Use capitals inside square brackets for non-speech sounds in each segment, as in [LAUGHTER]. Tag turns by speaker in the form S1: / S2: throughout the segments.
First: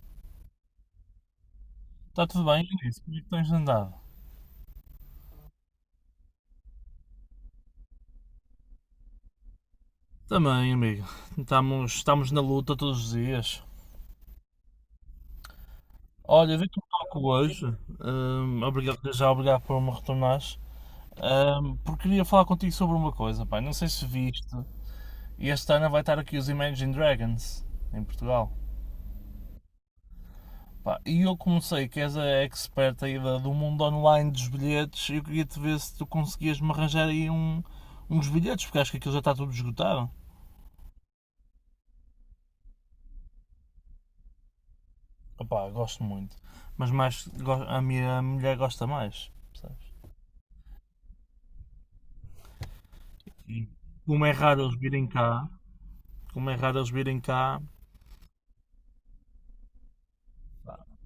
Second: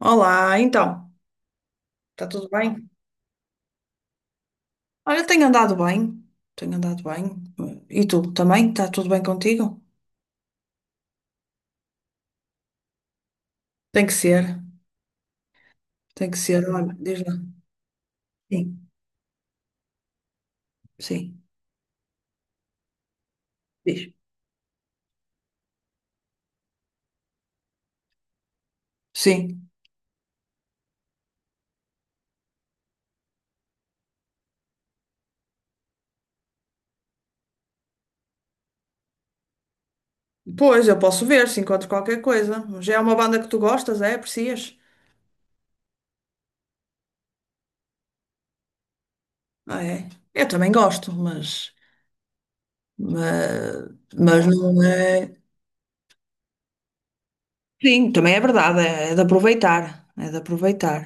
S1: Olá, então,
S2: Está
S1: está
S2: tudo
S1: tudo
S2: bem,
S1: bem?
S2: Luís? Como é que tens andado?
S1: Olha, tenho andado bem, tenho andado bem. E tu também? Está tudo bem contigo?
S2: Também, amigo. Estamos na luta todos os dias.
S1: Tem que ser, tem que
S2: Olha,
S1: ser.
S2: vi que me
S1: Olha, diz
S2: toco
S1: lá.
S2: hoje.
S1: Sim,
S2: Obrigado por me retornares.
S1: sim,
S2: Porque queria falar contigo sobre uma coisa, pá. Não sei se
S1: diz.
S2: viste. Este ano vai estar aqui os Imagine Dragons, em Portugal.
S1: Sim.
S2: Pá, e eu comecei, que és a expert aí do mundo online dos bilhetes, e eu queria te ver se tu conseguias me arranjar aí uns bilhetes, porque acho que aquilo já está tudo esgotado.
S1: Pois, eu posso ver se encontro qualquer coisa. Já é uma banda que tu gostas, é? Aprecias?
S2: Opa, gosto muito. Mas mais, a minha mulher gosta mais,
S1: Ah,
S2: percebes?
S1: é. Eu também gosto,
S2: E
S1: mas,
S2: como é
S1: mas
S2: raro eles
S1: não
S2: virem
S1: é.
S2: cá, como é raro eles virem cá,
S1: Sim, também é verdade, é, é de aproveitar, é de
S2: pá,
S1: aproveitar.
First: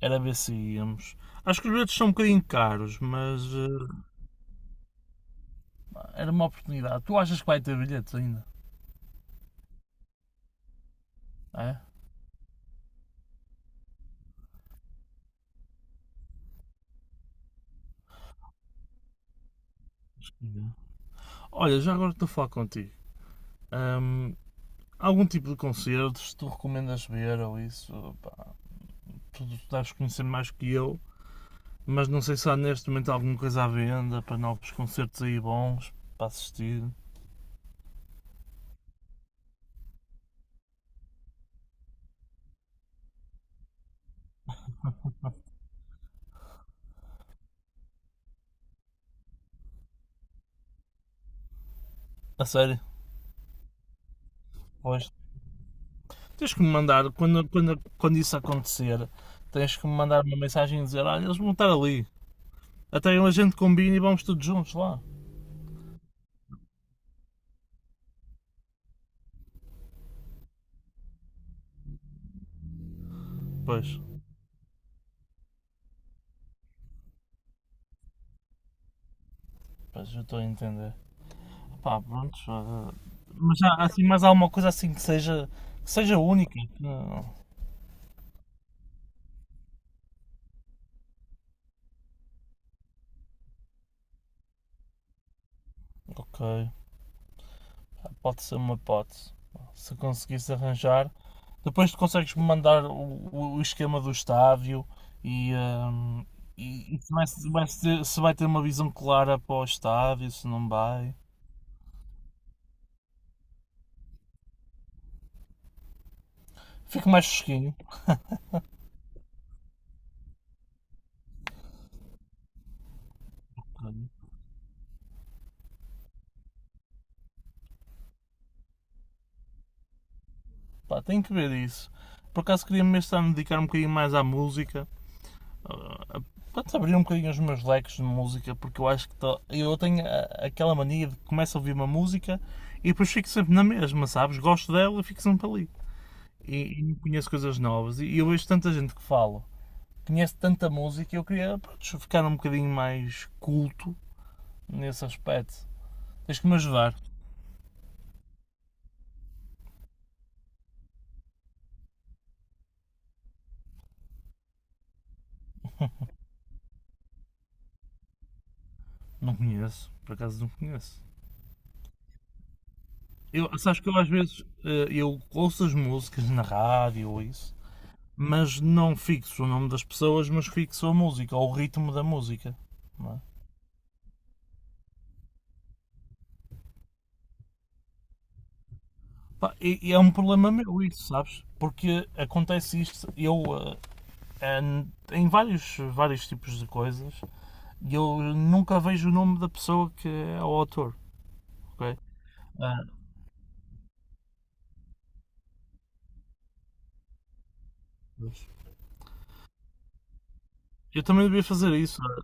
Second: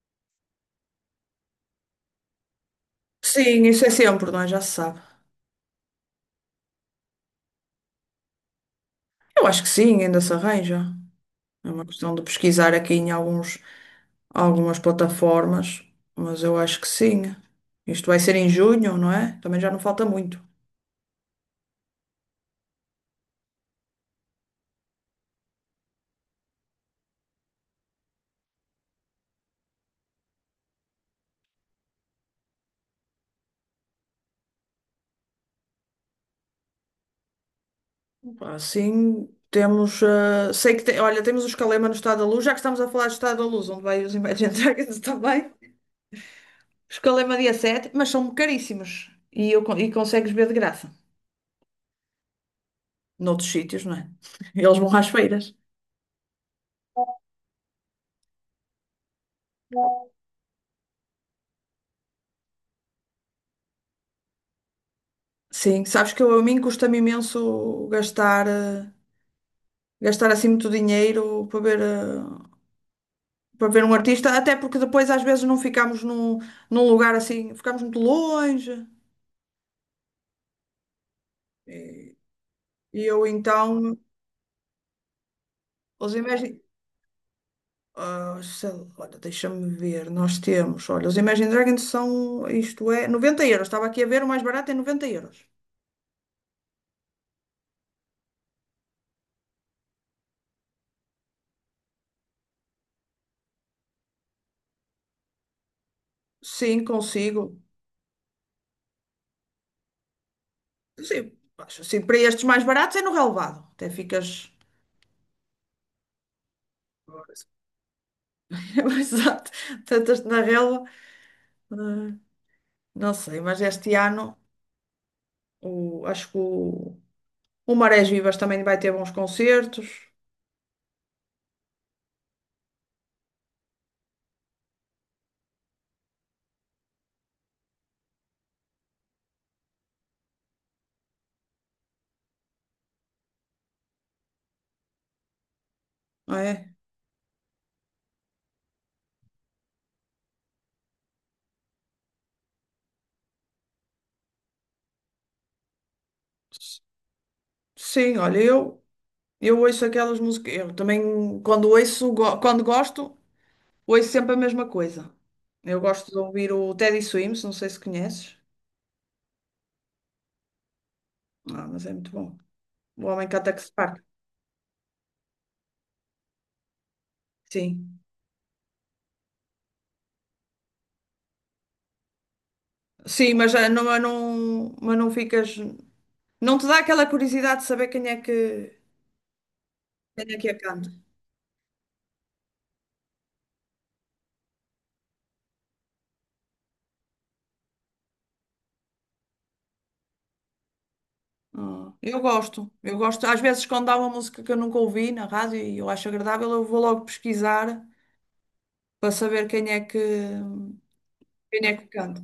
S2: era ver se íamos. Acho que os bilhetes são um bocadinho caros, mas
S1: Sim, isso é sempre, não é? Já se sabe.
S2: era uma oportunidade. Tu achas que vai ter bilhetes ainda?
S1: Eu acho que sim, ainda se arranja.
S2: É?
S1: É
S2: Acho
S1: uma questão de pesquisar aqui em algumas plataformas, mas eu acho que sim. Isto vai ser em junho, não é? Também já não falta
S2: que
S1: muito.
S2: não. Olha, já agora estou a falar contigo. hum, Algum tipo de concertos tu recomendas ver ou isso? Pá, tu deves conhecer mais que eu. Mas não sei se há neste momento alguma coisa à venda para novos concertos aí bons para assistir.
S1: Assim temos. Sei que tem, olha, temos o Escalema no Estado da Luz, já que estamos a falar do Estado da Luz, onde vai os Imagine Dragons [LAUGHS] também. Escalema dia 7, mas são caríssimos. E consegues ver de graça.
S2: A sério.
S1: Noutros sítios, não é? [LAUGHS] Eles vão às
S2: Pois,
S1: feiras.
S2: tens que me mandar, quando isso acontecer, tens que me mandar uma mensagem e dizer: Olha, eles vão estar ali. Até a gente combina e vamos todos juntos lá.
S1: Sim, sabes que eu, a mim custa-me imenso gastar, gastar assim muito dinheiro para ver um
S2: Pois,
S1: artista, até porque depois às vezes não ficamos num lugar assim, ficamos muito longe.
S2: pois eu estou a entender. Pá, pronto.
S1: E eu
S2: Mas há
S1: então,
S2: assim mais alguma coisa assim que
S1: os
S2: seja única.
S1: Imagine,
S2: Não.
S1: sei lá, olha, deixa-me ver, nós temos, olha, os Imagine Dragons são, isto é, 90 euros, estava aqui a ver, o mais barato é 90 euros.
S2: Ok, pode ser uma hipótese. Se conseguisse arranjar. Depois tu consegues-me mandar o esquema do estádio e, hum,
S1: Sim,
S2: e se, vai,
S1: consigo.
S2: se vai ter, se vai ter uma visão clara para o estádio, se não vai.
S1: Sim, acho assim, para estes mais baratos é no relvado, até ficas.
S2: Fico mais
S1: [LAUGHS]
S2: fresquinho.
S1: Exato, tantas na relva. Ah, não sei, mas este ano acho que o Marés Vivas também vai ter bons concertos.
S2: Pá, tenho que ver isso. Por acaso queria mesmo estar a dedicar um bocadinho mais à música. Pode abrir um bocadinho os meus leques de música, porque eu acho que eu aquela mania de que começo a ouvir uma música e depois fico sempre na mesma, sabes? Gosto dela e fico sempre ali.
S1: Não é.
S2: E conheço coisas novas. E eu vejo tanta gente que fala, conhece tanta música e eu queria, pronto, ficar um bocadinho mais culto nesse aspecto. Tens que me ajudar.
S1: Sim, olha, eu ouço aquelas músicas. Eu também, quando gosto, ouço sempre a mesma coisa. Eu gosto de ouvir o Teddy Swims, não sei se conheces.
S2: Não conheço, por acaso não conheço.
S1: Ah, mas é muito bom. O homem que
S2: Eu,
S1: ataca se
S2: sabes que eu
S1: parte.
S2: às vezes eu ouço as músicas na rádio ou isso,
S1: Sim.
S2: mas não fixo o nome das pessoas, mas fixo a música ou o ritmo da música, não é?
S1: Sim, mas não ficas. Não te dá aquela curiosidade de saber quem é que,
S2: Pá, e é um
S1: quem é que
S2: problema
S1: a
S2: meu
S1: canta.
S2: isso, sabes? Porque acontece isto, eh, em vários tipos de coisas, eu nunca vejo o nome da pessoa que é o autor.
S1: Ah,
S2: Ok?
S1: eu gosto,
S2: Ah,
S1: eu gosto. Às vezes, quando há uma música que eu nunca ouvi na rádio e eu acho agradável, eu vou logo pesquisar para saber quem é que.
S2: eu também devia
S1: Quem
S2: fazer
S1: é que
S2: isso.
S1: canta?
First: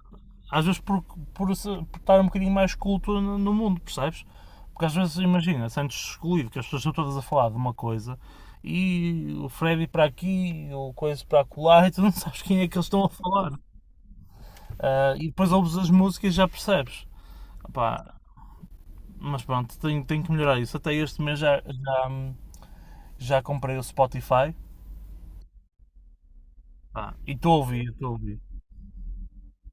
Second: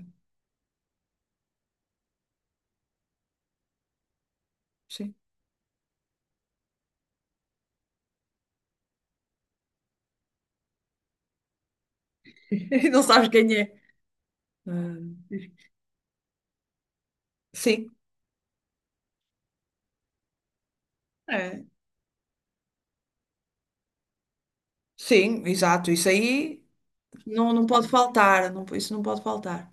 S2: Às vezes por, por estar um bocadinho mais culto no mundo, percebes? Porque às
S1: Sim.
S2: vezes, imagina, sentes excluído que as pessoas estão todas a falar de uma coisa e o Freddy para aqui, o Coisa para acolá e tu não [LAUGHS] sabes
S1: [LAUGHS]
S2: quem é que eles
S1: E não
S2: estão a
S1: sabes
S2: falar.
S1: quem é. Ah,
S2: Ah, e depois ouves as músicas e já percebes.
S1: sim,
S2: Opá, mas pronto, tenho, tenho que melhorar isso. Até este mês já,
S1: é.
S2: já, já comprei o Spotify.
S1: Sim, exato. Isso aí
S2: Pá, e
S1: não,
S2: estou a
S1: não pode
S2: ouvir, estou a ouvir.
S1: faltar. Não, isso não pode faltar.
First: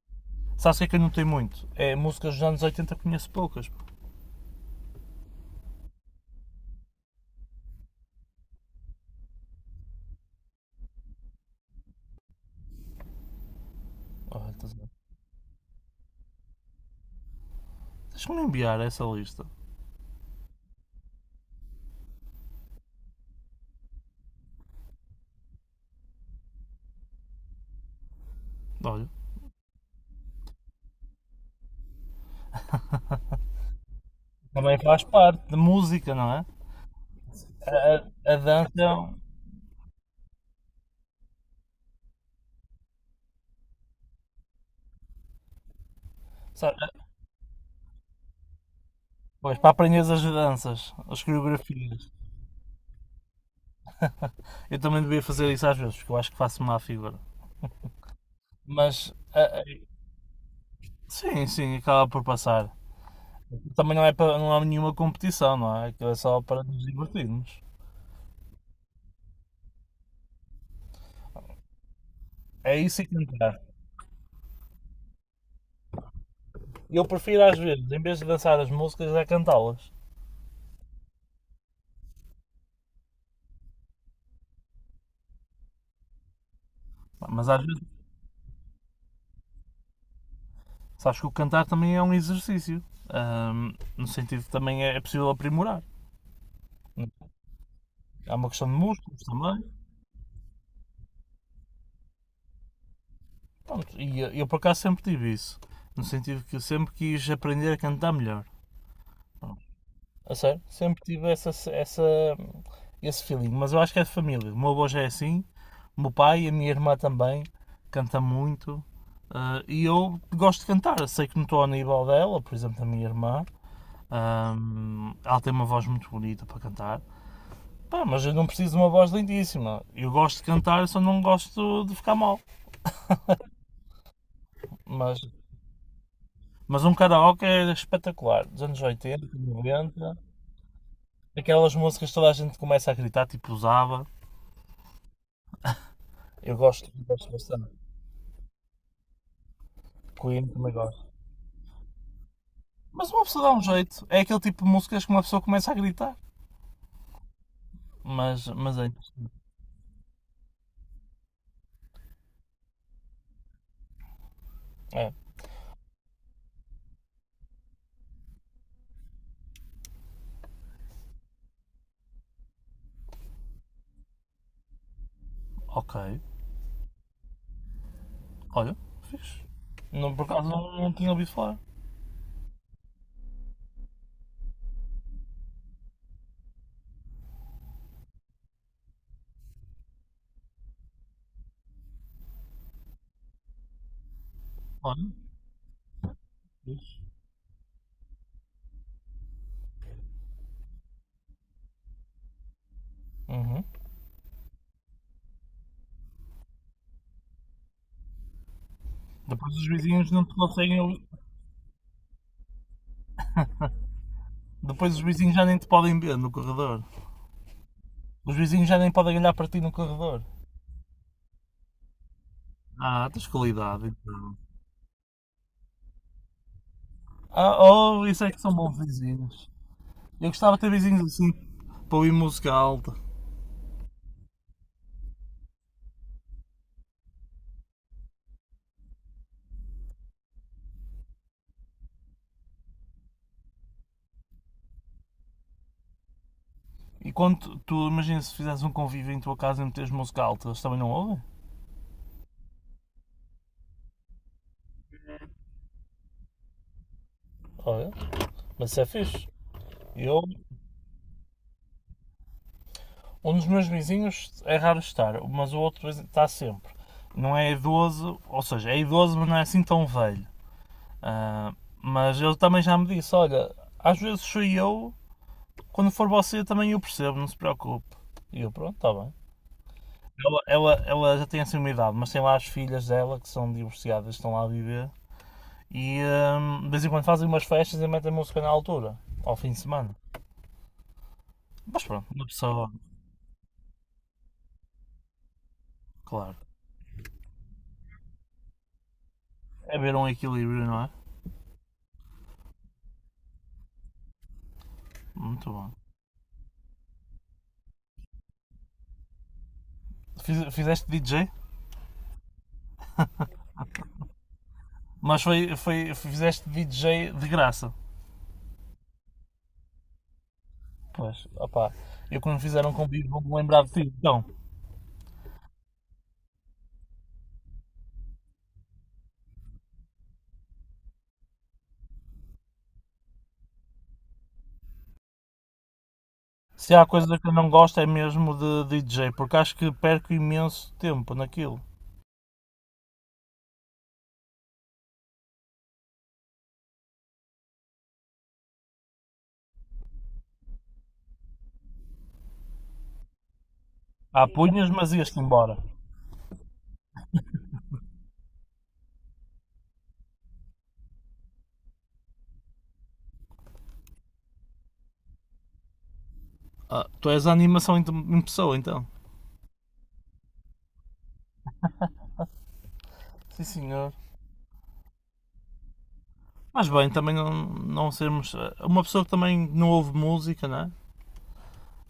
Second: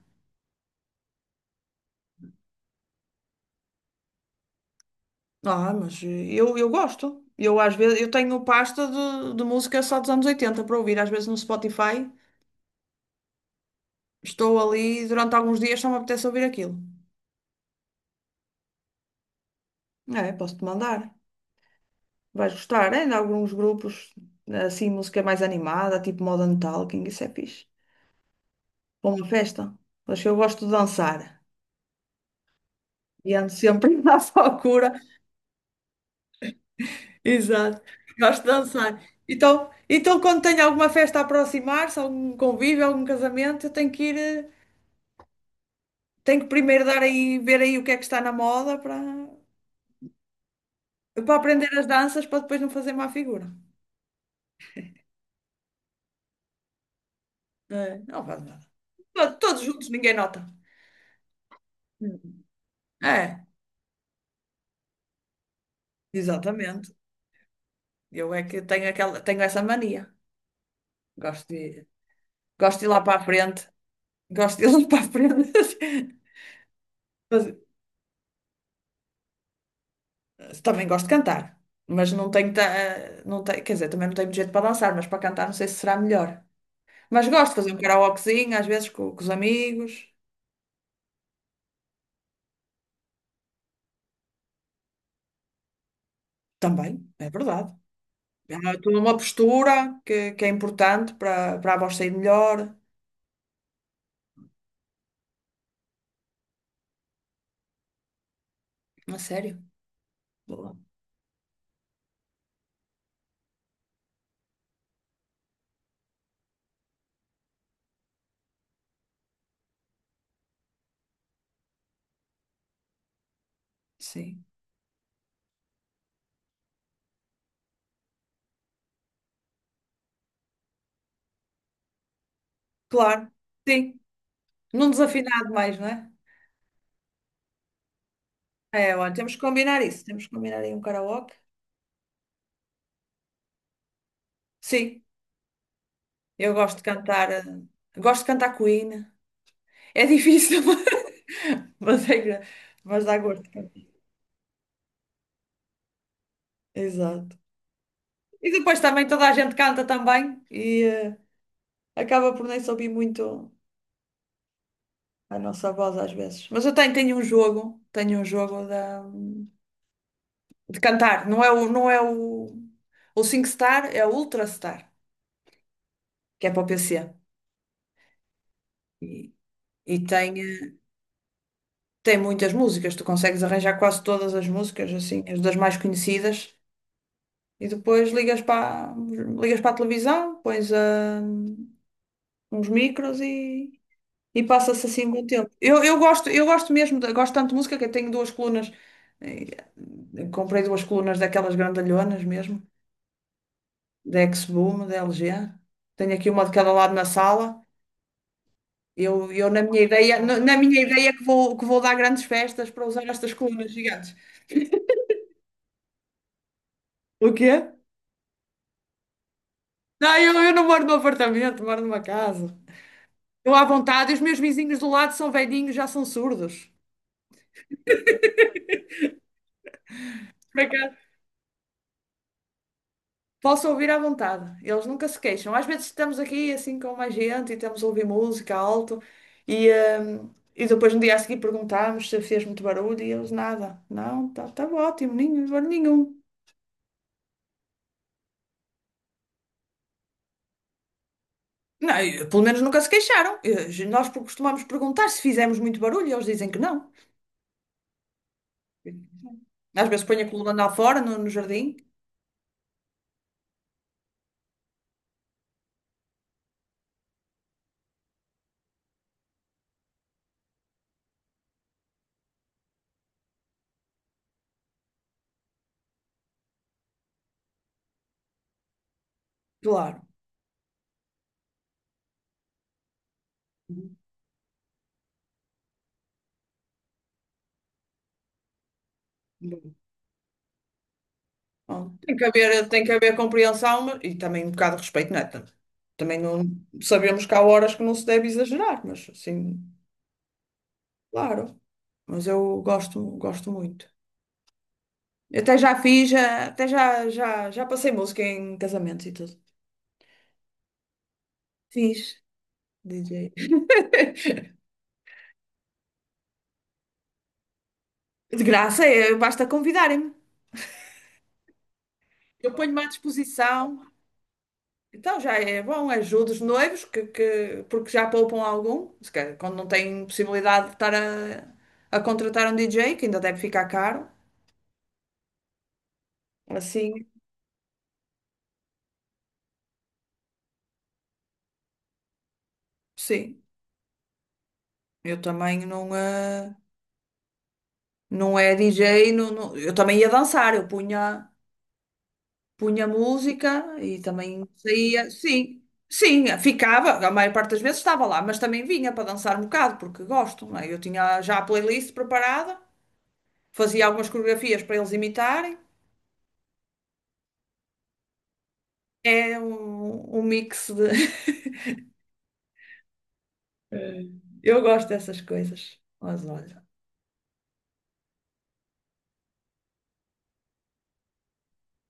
S2: Sabes o que é que eu não tenho muito? É músicas dos anos 80, conheço poucas.
S1: Ah, mas eu gosto. Eu às vezes eu tenho pasta de música só dos anos 80 para ouvir. Às vezes no Spotify estou
S2: Olha,
S1: ali durante alguns dias só me apetece ouvir aquilo.
S2: deixa-me enviar essa lista.
S1: É, posso-te mandar. Vais gostar. Ainda há alguns grupos assim, música mais animada, tipo Modern Talking. Isso é fixe.
S2: Olha.
S1: Para uma festa. Mas eu gosto de dançar. E ando sempre [LAUGHS] à
S2: Também
S1: procura.
S2: faz parte de música, não é? A,
S1: Exato.
S2: a- a
S1: Gosto de
S2: dança.
S1: dançar. Então quando tenho alguma festa a aproximar-se, algum convívio, algum casamento, eu tenho que
S2: Sabe.
S1: primeiro dar aí, ver aí o que é que está na moda para,
S2: Pois, para aprender as danças, as
S1: para aprender as
S2: coreografias.
S1: danças para depois não fazer má figura.
S2: Eu também devia fazer isso às vezes, porque eu acho que faço má figura.
S1: É, não faz nada.
S2: Mas.
S1: Todos juntos, ninguém nota.
S2: Sim, sim, acaba por
S1: Hum.
S2: passar.
S1: É,
S2: Também não é para, não há nenhuma competição, não é? Aquilo é só para nos
S1: exatamente.
S2: divertirmos.
S1: Eu é que tenho essa mania. Gosto de,
S2: É
S1: gosto de ir lá
S2: isso e
S1: para a
S2: cantar.
S1: frente. Gosto de ir lá para a frente.
S2: Eu prefiro às
S1: [LAUGHS]
S2: vezes, em vez de dançar as músicas, é cantá-las.
S1: Também gosto de cantar, mas não tenho, quer dizer, também não tenho muito jeito para dançar, mas para cantar não sei se será melhor. Mas gosto
S2: Mas
S1: de
S2: às
S1: fazer um
S2: vezes
S1: karaokezinho, às vezes com, os amigos.
S2: Sabes que o cantar também é um exercício. No sentido que também é possível aprimorar.
S1: Também, é verdade.
S2: Há uma
S1: É
S2: questão de
S1: toda uma
S2: músculos também.
S1: postura que é importante para a voz sair melhor.
S2: Pronto, e eu por acaso sempre tive isso. No sentido que eu sempre quis aprender a cantar melhor.
S1: A sério?
S2: Pronto. A sério?
S1: Boa.
S2: Sempre tive esse feeling. Mas eu acho que é de família. O meu avô já é assim. O meu pai e a minha irmã também. Canta muito. Ah, e eu gosto de cantar. Sei que não estou ao nível dela, por exemplo, da minha irmã.
S1: Sim.
S2: Ela tem uma voz muito bonita para cantar. Pá, mas eu não preciso de uma voz lindíssima. Eu gosto de cantar, só não gosto de ficar mal.
S1: Claro. Sim. Não
S2: Mas,
S1: desafinado mais, não é?
S2: mas um karaoke é espetacular. Dos anos
S1: É, olha,
S2: oitenta
S1: temos que combinar isso.
S2: 90,
S1: Temos que combinar aí um karaoke.
S2: aquelas músicas que toda a gente começa a gritar, tipo usava.
S1: Sim, eu
S2: Eu
S1: gosto de
S2: gosto, gosto
S1: cantar.
S2: bastante.
S1: Gosto de cantar Queen. É
S2: Queen
S1: difícil,
S2: também gosto.
S1: [LAUGHS] mas é gra- mas
S2: Mas
S1: dá
S2: uma
S1: gosto.
S2: pessoa dá um jeito. É aquele tipo de músicas que uma pessoa começa a gritar.
S1: Exato.
S2: Mas,
S1: E
S2: mas
S1: depois
S2: é
S1: também toda
S2: interessante.
S1: a gente canta também e acaba por nem se ouvir muito
S2: É.
S1: a nossa voz às vezes. Mas eu tenho um jogo de cantar. Não é o SingStar, é o Ultrastar,
S2: Ok.
S1: que é para o PC.
S2: Olha,
S1: E,
S2: fixe.
S1: e
S2: Não, por
S1: tem,
S2: acaso não,
S1: eh,
S2: não tinha ouvido falar.
S1: tem muitas músicas, tu consegues arranjar quase todas as músicas, assim, as das mais conhecidas. E depois ligas para a televisão, pões a uns micros e passa-se assim
S2: Olha,
S1: um bom tempo. Eu gosto
S2: fixe.
S1: mesmo, gosto tanto de música que eu tenho duas colunas. eh, Comprei duas colunas daquelas grandalhonas mesmo,
S2: Uhum.
S1: da X-Boom, da LG. Tenho aqui uma de cada lado na sala. Eu,
S2: Depois
S1: na
S2: os
S1: minha
S2: vizinhos
S1: ideia,
S2: não te
S1: na na minha
S2: conseguem ouvir.
S1: ideia que vou dar grandes festas para usar estas colunas gigantes.
S2: Depois os vizinhos já nem te podem ver no corredor.
S1: O quê?
S2: Os vizinhos já nem podem olhar para ti no
S1: Não,
S2: corredor.
S1: eu não moro num apartamento, moro numa casa.
S2: Ah, tens
S1: Estou à
S2: qualidade
S1: vontade, e os
S2: então.
S1: meus vizinhos do lado são velhinhos, já são surdos.
S2: Ah, oh, isso é que são bons vizinhos. Eu gostava de ter vizinhos assim para ouvir música alta.
S1: Posso ouvir à vontade, eles nunca se queixam. Às vezes estamos aqui assim com mais gente e estamos a ouvir música alto e, e depois no dia a seguir perguntamos se fez muito barulho e eles nada. Não, tá ótimo, nenhum barulho nenhum.
S2: E quando tu imagina, se fizesse um convívio em tua casa e meteres música alta, eles também não ouvem?
S1: Não, e, pelo menos nunca se queixaram. E, nós costumamos perguntar se fizemos muito barulho e eles dizem que não.
S2: Olha, mas isso é fixe.
S1: Às vezes
S2: Eu,
S1: ponho a coluna lá fora, no jardim.
S2: um dos meus vizinhos é raro estar, mas o outro está sempre. Não é idoso, ou seja, é idoso, mas não é assim tão velho. Ah, mas ele também já me disse: Olha, às vezes sou eu, quando for você também eu percebo, não se preocupe. E eu, pronto, está bem.
S1: Claro.
S2: Ela já tem assim uma idade, mas tem lá as filhas dela que são divorciadas, estão lá a viver. E de vez em quando fazem umas festas e metem música na altura, ao fim de semana. Mas
S1: Bom,
S2: pronto,
S1: Tem que
S2: uma
S1: haver,
S2: pessoa,
S1: tem que haver compreensão e também um bocado de respeito, não é? Também
S2: claro.
S1: não sabemos que há horas que não se deve exagerar, mas assim,
S2: É ver um equilíbrio, não é?
S1: claro. Mas eu gosto, gosto muito. Eu
S2: Muito
S1: Até já
S2: bom.
S1: fiz, já- até já, já, já passei música em casamentos e tudo.
S2: Fizeste DJ?
S1: Fiz. DJ.
S2: Mas fizeste DJ de graça.
S1: De graça, é, basta convidarem-me.
S2: Pois, opá. Eu quando
S1: Eu
S2: fizeram um
S1: ponho-me à
S2: convite vou-me lembrar de
S1: disposição.
S2: ti. Então,
S1: Então já é bom, ajudo os noivos, porque já poupam algum. Se calhar, quando não têm possibilidade de estar a contratar um DJ, que ainda deve ficar caro.
S2: se há
S1: Assim,
S2: coisa que eu não gosto é mesmo de DJ, porque acho que perco imenso tempo naquilo.
S1: sim. Eu também não é DJ, não, eu também ia dançar, eu punha música e
S2: Há
S1: também
S2: punhas, mas
S1: saía,
S2: ias-te embora.
S1: sim, sim, ficava, a maior parte das vezes estava lá, mas também vinha para dançar um bocado, porque gosto, não é? Eu tinha já a playlist preparada, fazia algumas coreografias para eles imitarem,
S2: Ah, tu és a animação em pessoa, então.
S1: é um mix de.
S2: Sim, senhor.
S1: [LAUGHS] Eu gosto dessas coisas, mas olha,
S2: Mas bem, também não, não sermos. Ah, uma pessoa que também não ouve música, não é?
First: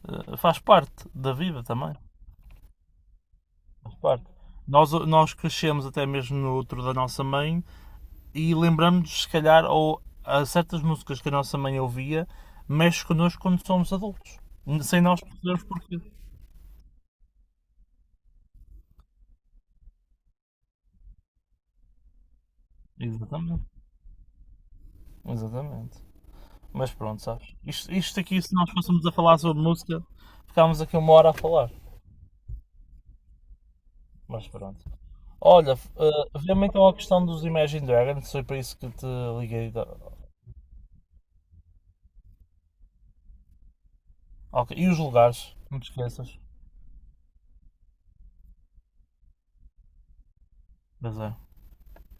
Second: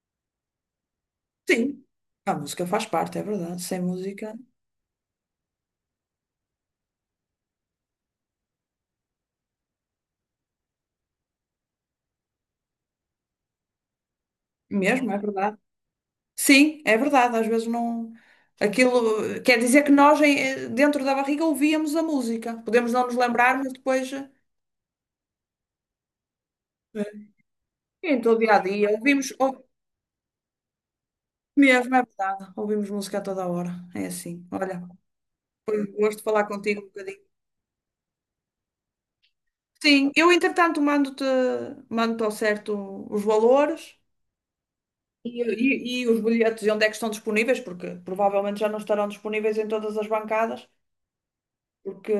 S2: Faz parte da vida
S1: sim,
S2: também.
S1: a música faz parte, é verdade, sem
S2: Faz parte.
S1: música
S2: Nós crescemos até mesmo no outro da nossa mãe e lembramos-nos, se calhar, ou a certas músicas que a nossa mãe ouvia, mexe connosco quando somos adultos. Sem
S1: mesmo, é
S2: nós
S1: verdade.
S2: percebermos porquê.
S1: Sim, é verdade, às vezes não. Aquilo quer dizer que nós dentro da barriga ouvíamos a música. Podemos não nos lembrar,
S2: Exatamente.
S1: mas depois.
S2: Exatamente. Mas
S1: É.
S2: pronto, sabes? Isto
S1: Em todo o
S2: aqui, se
S1: dia a
S2: nós
S1: dia
S2: fôssemos a
S1: ouvimos,
S2: falar sobre música, ficámos aqui 1 hora a falar.
S1: mesmo, é verdade, ouvimos música a toda a hora. É assim.
S2: Mas pronto.
S1: Olha,
S2: Olha,
S1: foi um gosto falar
S2: vê-me
S1: contigo um
S2: então a
S1: bocadinho.
S2: questão dos Imagine Dragons, foi para isso que te liguei.
S1: Sim, eu entretanto mando-te ao certo os valores
S2: Ok, e os
S1: e,
S2: lugares, não te
S1: e, e os
S2: esqueças.
S1: bilhetes e onde é que estão disponíveis, porque provavelmente já não estarão disponíveis em todas as bancadas.
S2: Pois é.
S1: Porque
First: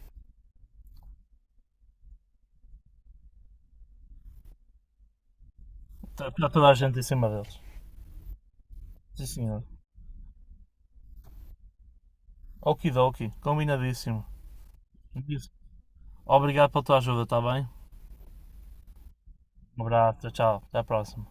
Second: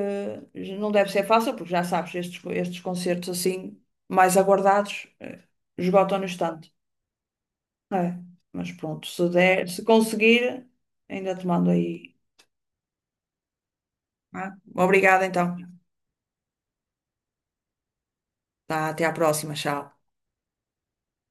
S1: não deve ser fácil, porque já sabes, estes concertos assim, mais aguardados, esgotam no
S2: Está toda
S1: instante.
S2: a gente em cima deles.
S1: É, mas pronto,
S2: Sim,
S1: se
S2: senhor.
S1: der, se conseguir, ainda te mando aí.
S2: Okidoki, combinadíssimo.
S1: Tá? Obrigada então.
S2: Obrigado pela tua ajuda, está bem?
S1: Tá, até à próxima, tchau.
S2: Um abraço, tchau, tchau. Até à próxima.